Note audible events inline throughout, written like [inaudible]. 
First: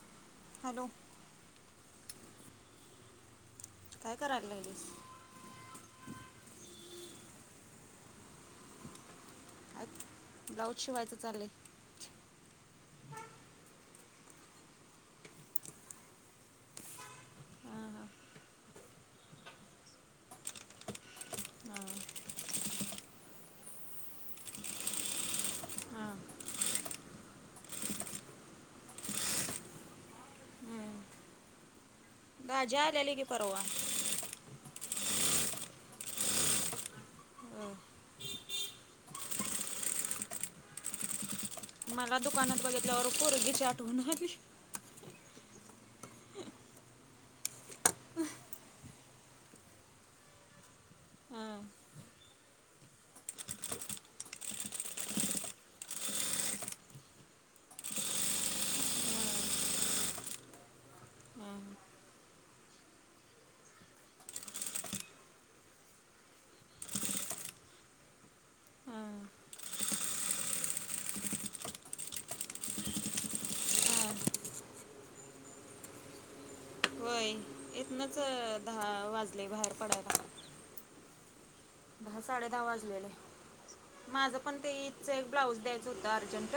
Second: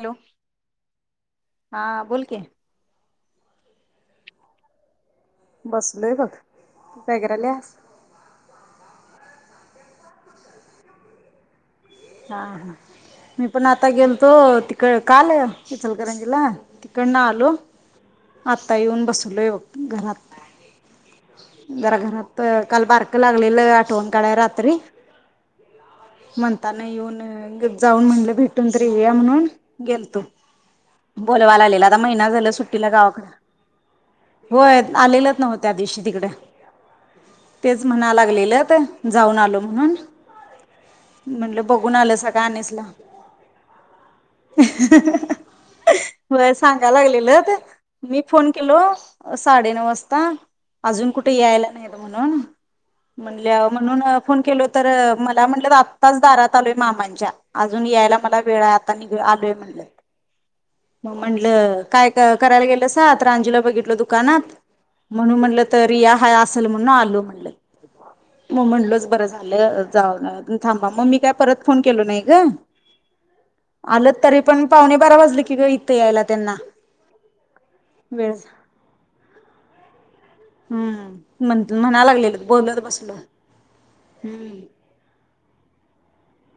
Hello hello हा बोल कि काय करायला लागलीस बसलोय बग तू काय कराल्यास ब्लाऊज शिवायचं चालय हा हा मी पण आता गेलतो तिकड काल इचलकरंजीला, तिकड न आलो आता येऊन बसवलोय बघ घरात घराघरात म काल बारक लागलेलं आठवण काढय रात्री हा. म आता येऊन जाऊन म्हणलं भेटून तरी येउया म्हणून गेलतो हम्म. बोलवा लागलेला. आ महिना झाला दाजी सुट्टीला आलेली गावाकड की परवा होय. आलेलच नव्ह त्या दिवशी तिकड हं. तेच म्हणा लागलेलंत जाऊन आलो म्हणून म्हणल ब मला दुकानात बघितल्यावर कोरोची ची आठवण आली. वय सांगा लागलेलत मी फोन केलो साडेनऊ वाजता अजून कुठे हं. यायला नाहीत म्हणून म्हटल्यावर म्हणून फोन केल तर मला म्हटलं आ आताच दारात आलोय मामांच्या अजून यायला मला वेळा आता निघ आलोय म्हणलं मग हं. म्हटलं काय कराला गेलसा तर अंजुला बघितलो दुकानात म्हणून म्हणलं तरिया हाय असलं म्हणून आलो म्हणलं. मग म्हणलं हं. बर झालं जावं थांबा मग मी काय परत फोन केलो नाही ग हा, आलंत तरी पण पावणे बारा वाजले की इथं यायला त्यांना च वेळ दहा वाजले बाहेर पडाय ला मं म्हणा लागलेलत बोललं बसलेल माझं पण हम्म ते इथचं एक ब्लाऊज द्याच होत अर्जंट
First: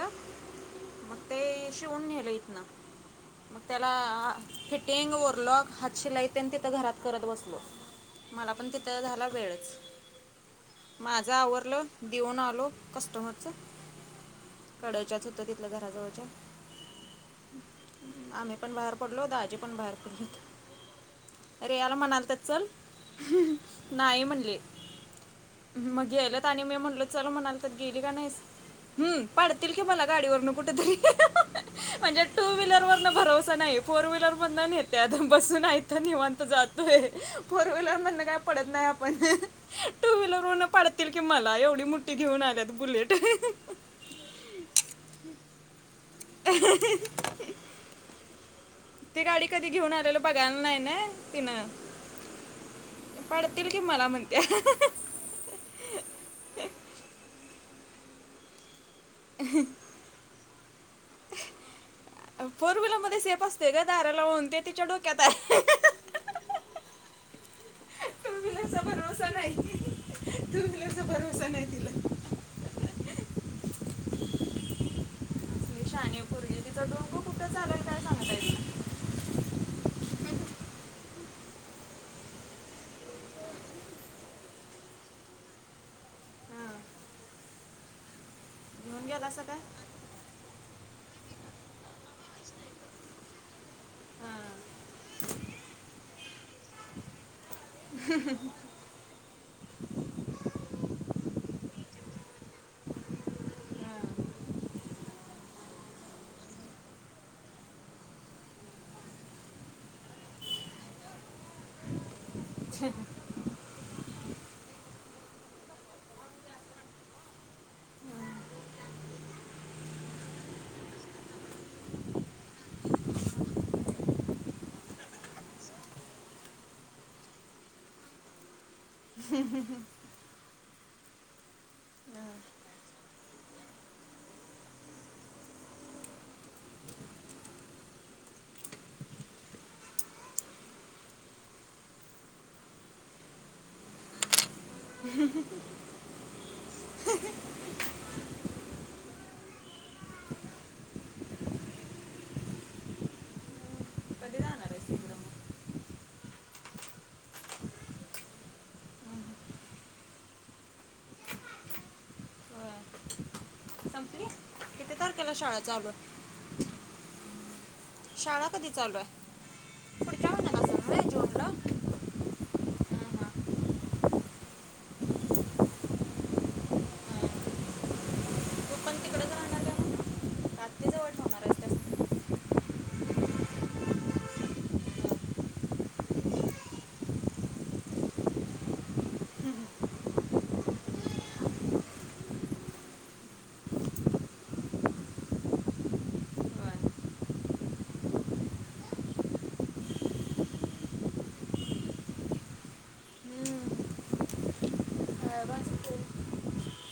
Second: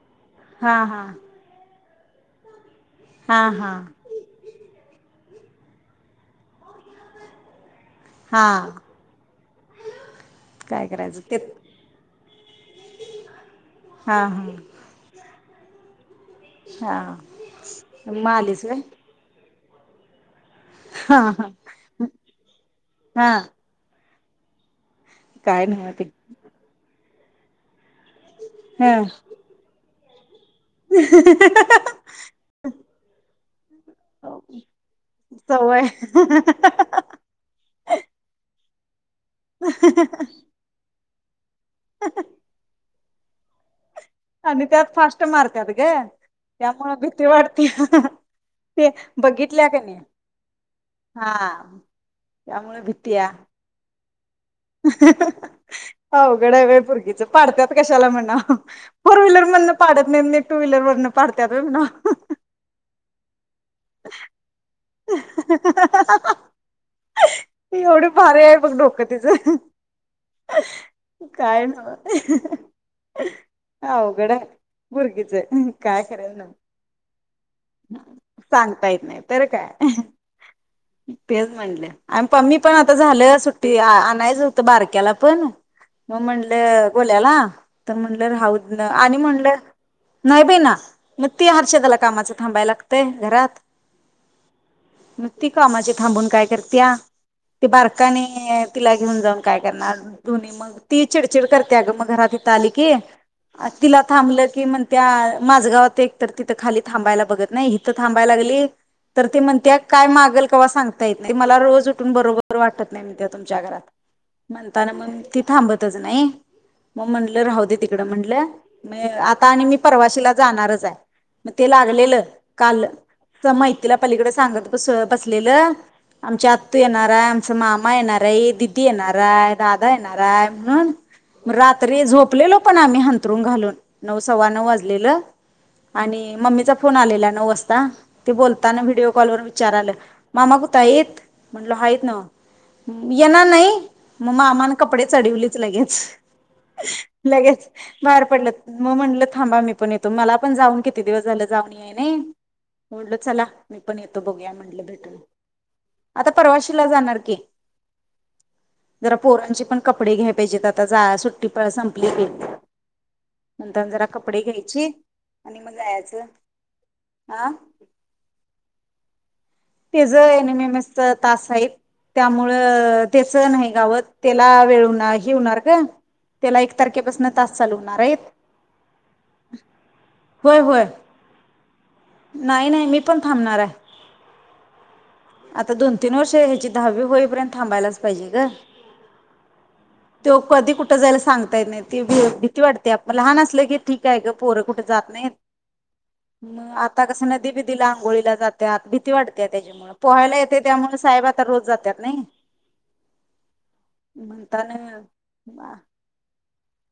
हा हा मग ते शिवून नेल हितन- हा म हा तेला ह फिट- टेंग ओव्हरलॉक हातशिलाई तेन तिथं घरात करत बसले - मला पण हा तिथं झाला काय वेळच- करायचं माझ ते आवरलं, देऊन आलो कस्टमरच हा हा -कडच्या सुद्धा तिथल्या घराजवळच- हा -म आम्ही आलीस पण व्हय- बाहेर पडलो दाजी पण बाहेर पडली. हा हा रेयाला म्हणालते चल- हा नाही म्हणले. काय नव्ह म ते गेलत आणि मी म्हणलं- चल म्हणालतं तर गेली का नाहीस? हा हम्म -पाडतील मला गाडीवर नेऊन - कुठतरी, म्हणजे? टू व्हीलर वरण नाही. फोर व्हीलर मधन नेत्यात. आ? बसून सवय आयत निवांत जातोय फोर व्हीलर मधन काय पडत नाही आप - पण ते - टू व्हीलर वरून पाडत - [unintelligible] नाही एवढी मोठी घेऊन आल्यात बुलेट. आणि त्यात फास्ट मारतात ग- त्यामुळे भीती वाढत्या ते ती गाडी बघितल्या कधी घेऊन कणी आलेलं बघायला नाही ना तिनं हा- त्यामुळे भीतीया पडतील की मला म्हणते अवघड आहे बाई पोरगीच. [unintelligible] कशाला म्हणा? फोर व्हीलर मधनं पाडत नाहीत - टू व्हीलर वरनं पाडत्यात होय ना - फोर व्हीलर मध्ये सेफ असतोय ग दार लावून, ते तिच्या डोक्याताय- एवढं- भारी आहे बघ डोकं तुझं - तुला भरोसा नाही काय तिला. नव्ह अवघड हाय पोरगीच, असली काय खर नाही. [unintelligible] आहे काय सांगता येत सांगता येत नाही तर काय तेच म्हणलं आणि मी पण आता झालं सुट्टी आणायच होत बारक्याला पण मग हां. म्हणलं गोल्याला तर म्हणलं राहू दे घेऊन आणि गेला असं म्हणलं काय नाही [unintelligible] म ते हर्षदा ला कामाचं थांबाय लागतय घरात हां. [inaudible] नक्ती कामाची थांबून काय करत्या ती बारक आणिन तिला घेऊन जाऊ काय करणार मग दोनी म ती चिडचिड करत्या ग म घरात इथं आली की तिला थांबलं की म्हणत्या माझगावात एक तर तिथ खाली थबायला बघत नई हिथ थांबाय लागली तर ते म्हणत्या काय मागल ते सांगता येत नाही मला रोज उठून बरोबर बरं वाटत नाही म्हणत्या तुमच्या घरात म्हणताना मग ती थांबतच नाही मग म्हणलं राहू दे तिकड म्हणलं म आता आणि मी परवाशला जाणारच आहे मग ते लागलेलं काल माहितीला पलीकडे सांगत बसलेलं आमच्या आतू येणारय आमचा मामा येणार आहेदी ी येणारय दादा येणार राय रात्री झोपलेलो पण आम्ही हंतरुून घालून नऊ सव्वा नऊ वाजलेलं आणि मममीचा फोन आलेला नऊ वाजता ते बोलताना व्हिडिओ कॉल वर विचार मामा कुटायत म्हणल हायत न्हवं म येणार नाही मामान कपडे चढवलेच लगेच लगेच बाहेर पडलं मग म्हटलं थांबा मी पण येतो मला पण जाऊन किती दिवस झाल जाऊन याय नाही म म्हणल चला मी पण येतो कधी बघूया जाणार म्हटलं आहेस तिकडं भेटून मग आता परवाशीला जाणार की जरा पोरांचे पण कपडे घ्याय पाहिजे आता जा सुट्टी प संपली की होय. नंतर जरा संपली कपडे घ्यायचे किती तारखेला आणि शाळा मग चालू आहे जायचं हा शाळा कधी चालूय तेज एन एम एम एस च तासायत त्यामुळ मुळ हां, त्याच हां. नाही गावत त्याला वेळ हे होणार का त्याला एक तारखेपासून हां. तास चालू होणार हायत तू पण तिकडेच राहणार का मग? होय होय रात्री जवळ ठेवणार आहेस त्यास नाही नाही मी पण थांबणाराय आता दोन तीन वर्ष ह्याची दहावी होईपर्यंत थांबायलाच पाहिजे ग त्यो कधी कुठं जायला सांगता येत नाही ती भ भीती वाटते आपण लहान असल की ठीक आहे ग पोर कुठे जात नाहीत म आहेत आता कसं नदी बदीला आंघोळीला जात्यात भीती वाटते त्याच्यामुळ पोहायला येते त्यामुळ साहेब आता रोज जात्यात नाई म्हणता ना मा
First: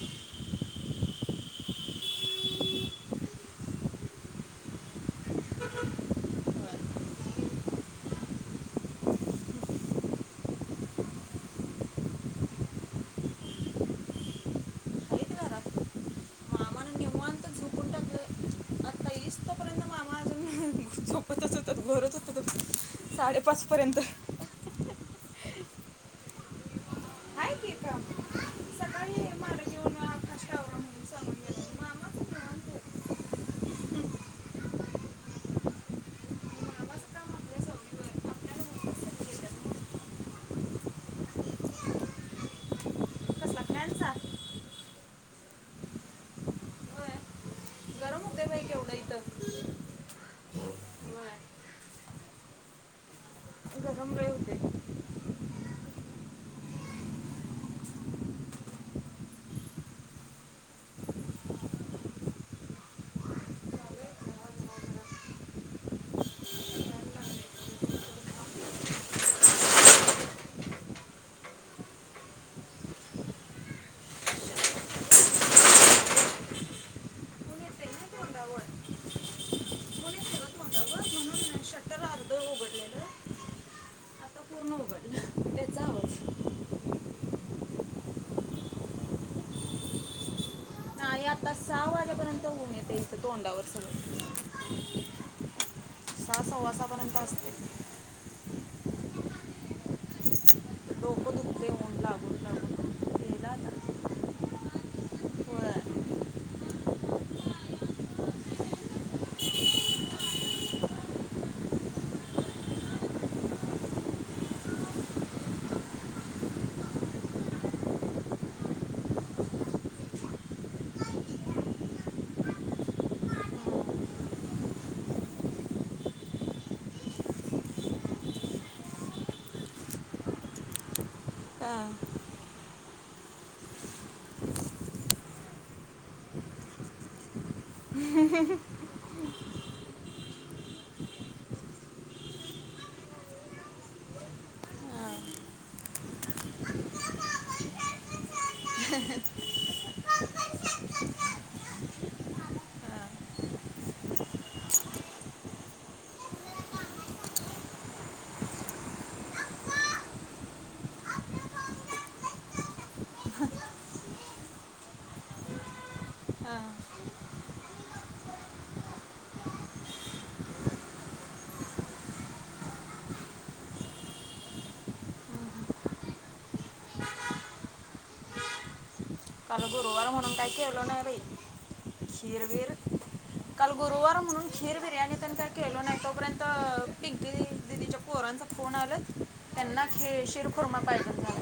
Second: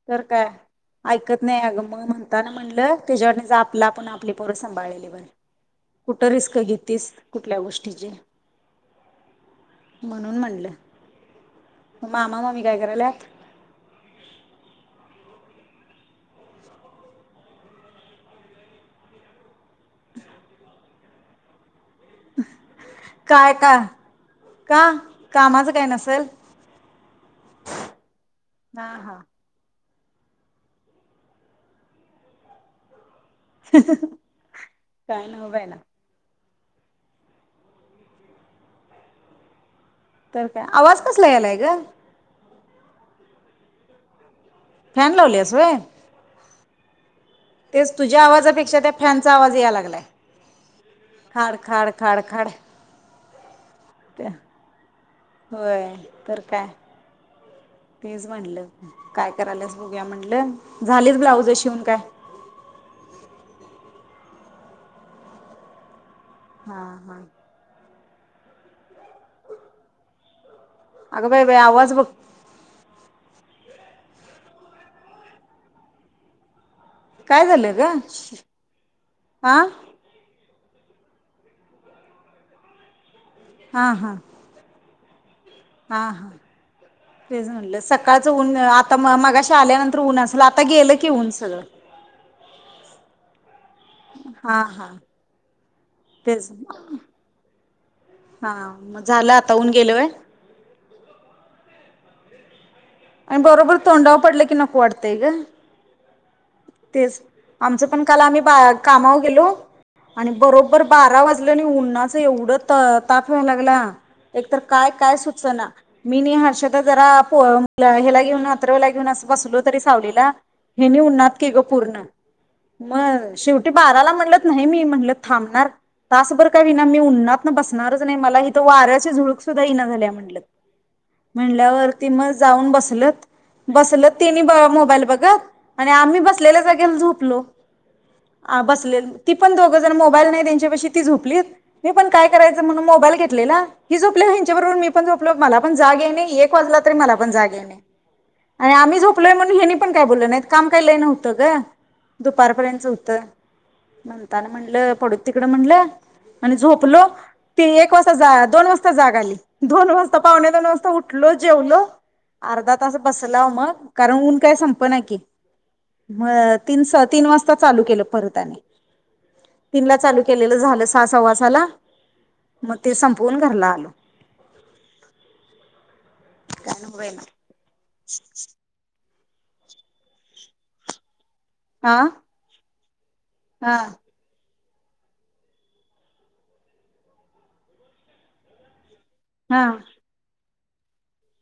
तर काय ऐकत नाही अग म म्हणताना म्हणलं त्याच्यावर आपला पण आपले पोरं सांभाळलेले बर कुठं रिस्क घेततीस कुठल्या गोष्टीची म्हणून म्हणलं मामा मामी काय करायलात घरात मामानं निवांत झोपून टाकलं आता येईस तोपर्यंत [inaudible] भरत होत काय साडेपाच का पर्यंत का कामाचं काही नसल की काम [inaudible] हा सकाळी हा मारत येऊन आकाश टावरा म्हणून सांगून गेला मामाचं निवांत आहे. [inaudible] काय न्हव बय ना मामाचं काम आपल्या सवयीवर आपल्याला माहितीच सगळी येतात. तर काय आवाज कसला यालाय ग कसला फॅनचा फॅन लावल्यास वय होय तेच गरम तुझ्या होते बाई आवाजापेक्षा त्या केवढं इथं फॅनचा आवाज याय लागलाय होय खाड खाड खाड खाड गरमले होते [inaudible] होय तर काय तेच म्हटलं काय करायलास बघुया म्हटलं झालीच ब्लाउज शिवुन काय हा हा अगं बाई बाई आवाज बघ - काय ऊन झालं ग येते ना तोंडावर [inaudible] हा ऊन येते ना तोंडावर म्हणून शटर अर्ध उघडलेलं हा हा. आता पूर्ण उघडलं त्याचा हा आवाज हा तेच म्हणलं सकाळच ऊन आता म मगाशी, आल्यानंतर ऊन असल आता गेलं की नाही ऊन आता सगळं सहा वाजेपर्यंत ऊन येते इथं तोंडावर सगळं हा हां तेच कुठपर्यंत असतय. हा मग झालं आता ऊन गेल होय. डोकं दुखते ऊन लागून लागून आणि गेला बरोबर आता तोंडाव पडलं की नको वाटतंय ग! होय तेच आमचं पण काल आम्ही बा कामावर गेलो आणि बरोबर बारा वाजल नी उन्हाच एवढं ताप व्हायला लागला. एकतर काय काय सुचना मी नी हर्षदा जरा पो हेला घेऊन अथर्वला घेऊन अस बसलो तरी, सावलीला हेनी उन्हात. तिघ पूर्ण मग शेवटी बाराला म्हणलत नाही मी म्हणल, थांबणार तासभर काय व्हईना मी उन्हातन बसणारच, नाही मला हिथ वाऱ्याची झुळक सुद्धा इना झाल्या म्हणलत हा. म्हणल्यावरती मग जाऊन बसलत बसलत तिनी मोबाईल बघत आणि आम्ही बस बसलेल्या जागेला झोपलो. आ बसलेत. ती पण दोघं जण मोबाईल नाही त्यांच्याबशी ती झोपलीत. मी पण काय करायचं म्हणून मोबाईल घेतलेला ही झोपल्यावर हेंच्या बरोबर मी पण झोपलो मला पण जाग याय नाही. एक वाजला तरी मला पण जाग याय नाही आणि आम्ही झोपलोय म्हणून हेनी पण काय बोललं नाहीत? काम काय लई नव्ह त ग दुपारपर्यंतच व्हत. म्हणताना म्हणलं पडूत तिकडं म्हणलं आणि झोपलो ते एक वाजता जा दोन वाजता जाग आली दोन वाजता पावणे दोन वाजता उठलो, जेवलो, अर्धा तास बसलाव मग कारण, ऊन काय संपना की म हां तीन सवा तीन वाजता चालू केल, परत आणि तीनला चालू केलेलं झालं सा सव्वा साला म ते संपवून घरला आलो. काल गुरुवार म्हणून काय केलो नाही बाई. हा खीर बीर काल हा गुरुवार म्हणून खीर बिर्याणी तेन काय केलो नाही. तोपर्यंत पिंकी दिदीच्या पोरांचा फोन आलत. हा त्यांना ते शिर खुर्मा पाहिजे होता.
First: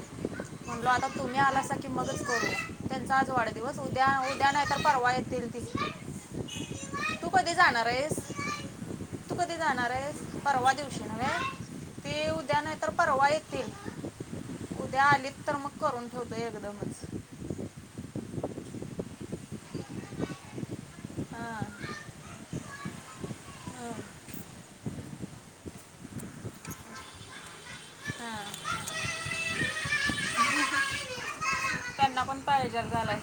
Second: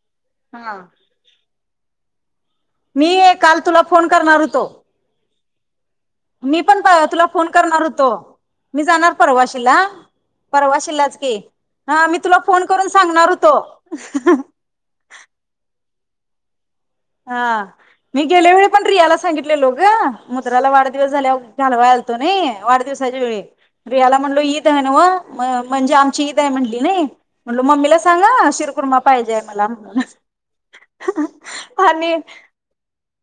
हा म्हणलो आता तुम्ही आलासा. न कि मगच करू. त्यांचा मी आज काल वाढदिवस तुला उद्या, फोन करणार उद्या नाही होतो तर परवा येतील. [unintelligible] मी पण तुला तू फोन कधी करणार जाणार होतो. आहेस मी जाणार तू कधी परवाशिला जाणार आहेस परवा दिवशी परवाशिलाच की नव्हे ह मी ते तुला उद्या फोन नाही करून तर सांगणार परवा होतो. येतील होतय एकदमच. हा. मी गेले वेळी पण रियाला सांगितलेलो ग मुद्राला वाढदिवस झाल्या हां घालवाय हां आलतो नाही. वाढदि वसाच्या वेळी रियाला म्हणलो ईद हाय नव्ह. म्हणजे आमची ईद हाय म्हंटली नाही म्हणलो मम्मीला सांग ह शिरकुर्मा पाहिजेय मला म्हणून. ह ह आणि त्यांना पण पॅरेजर झालाय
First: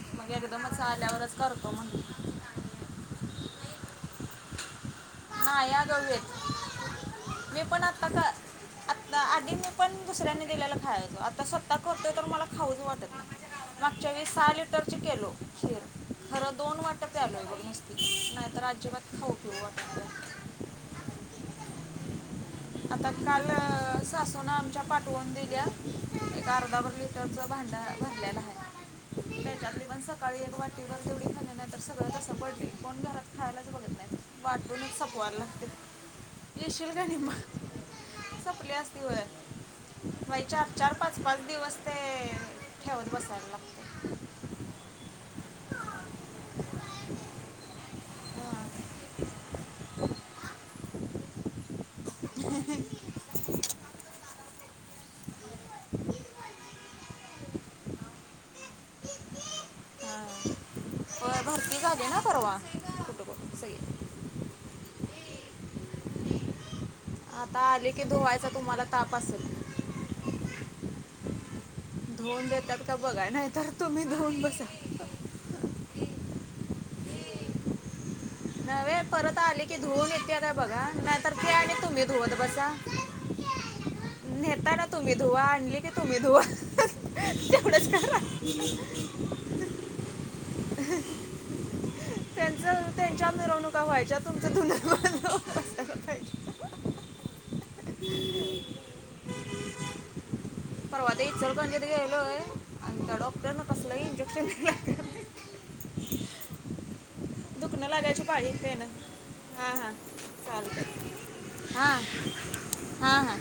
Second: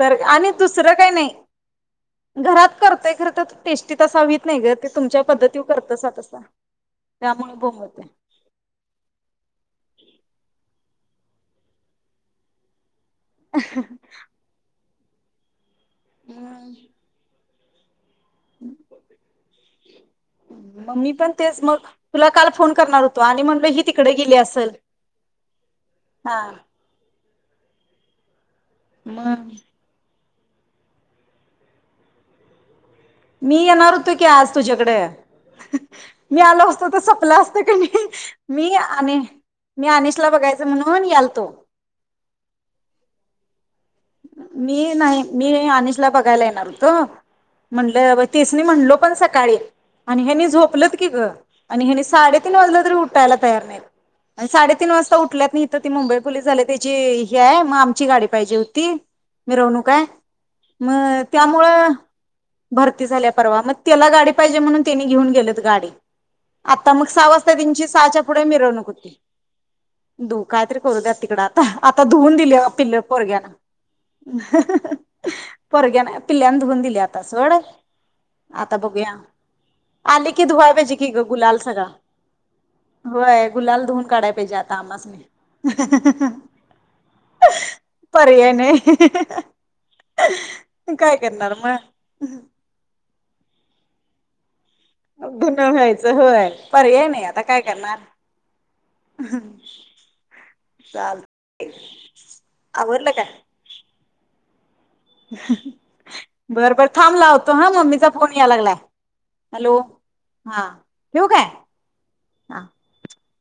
तर मग आणि एकदमच दुसरं काही नाही आल्यावरच करतो म्हणून घरात करतोय खर, तर टेस्टी तसं व्हीत नाही ग ते तुमच्या पद्धती तू नाही अगं करत्यासा तसा वेळ त्यामुळ मी बोंब पण व्हतिया. आता का आत्ता आधी मी पण दुसऱ्यांनी दिलेला खायाचं. आता स्वतः करतोय तर मला खाऊच वाटत नाही. मागच्या वेळेस आले तर चि केलो खीर नाही तर अजिबात खाऊ पिऊ वाट ना झालत. म मी पण तेच मग तुला काल फोन करणार होतो आणि म्हटल ही ती चूना आमच्या पाठवून दिल्या. हा एका अर्धाबर होईल. कुकरच भांड भरल्याल हाय. मग. काळी वाटीवर तेवढी खाल्ल नाही तर सगळ तसच पडलंय. मी येणार होतो की आज तुझ्याकड. सपवायला लागते हह मी आलो असतो येशील तर संपल असत की नहीं. मी आणि मी अनिशला बघायचं चार-चार म्हणून पाच- पाच यालतो दिवस ते ठेवून बसायला लागत. मी नाही मी आनिशला बघायला येणार होतो. म्हणलं तेचनी हां म्हणलो पण सकाळी आणि हयांनी झोपलत की ग आणि ह्यांनी साडेतीन वाजलं तरी उठायला तयार नाही आणि साडेतीन वाजता उठल्यात नाही तर ती मुंबई पुलीस झाली. त्याची ही आहे मग आमची गाडी पाहिजे होती. ती मिरवणूक आहे. हां मग होय त्यामुळ भरती झाली ना परवा भरती कुठं झाल्या कुठं परवा. मग सगळी त्याला गाडी पाहिजे म्हणून ते घेऊन गेलत गाडी. आता मग सहा वाजता आता ती तेंची आले की साहाच्या पुढे धुवायचा तुम्हाला मिरवणूक ताप होती. असेल दुप कायतरी करू द्या तिकड आता. आता धुवून दिले देतात का पिल्ल बघा पोरग्याना. नाहीतर तुम्ही धरून बसा पोरग्यान पिल्ल्याने धुवून दिली आता सोड आता बघूया परत आले की धुव आले नेते की काय धुवाय बघा पाहिजे की ग नाहीतर फ गुलाल आण सगळा. तुम्ही धुवत बसा होय गुलाल धुवून काढाय पाहिजे नेहता आता ना तुम्ही आम्हासनी. धुवा आणली की तुम्ही धुवा तेवढच का ना पर्याय नाही काय करणार म त्यांचं त्यांच्या मिरवणुका व्हायच्या तुमच तु धून व्हायचं पर्याय नाही आता काय करणार परवा ते चालतय इचलकरंजीत गेलोय आणि आवरल त्या काय डॉक्टरनं कसलं इंजेक्शन दिलं बर बर थांब लावतो हा दुखणं मम्मीचा लागायची फोन पाळी यायला लागलाय त्यानं हां हॅलो हां हा चालतं ठेवू काय हां हा हां हां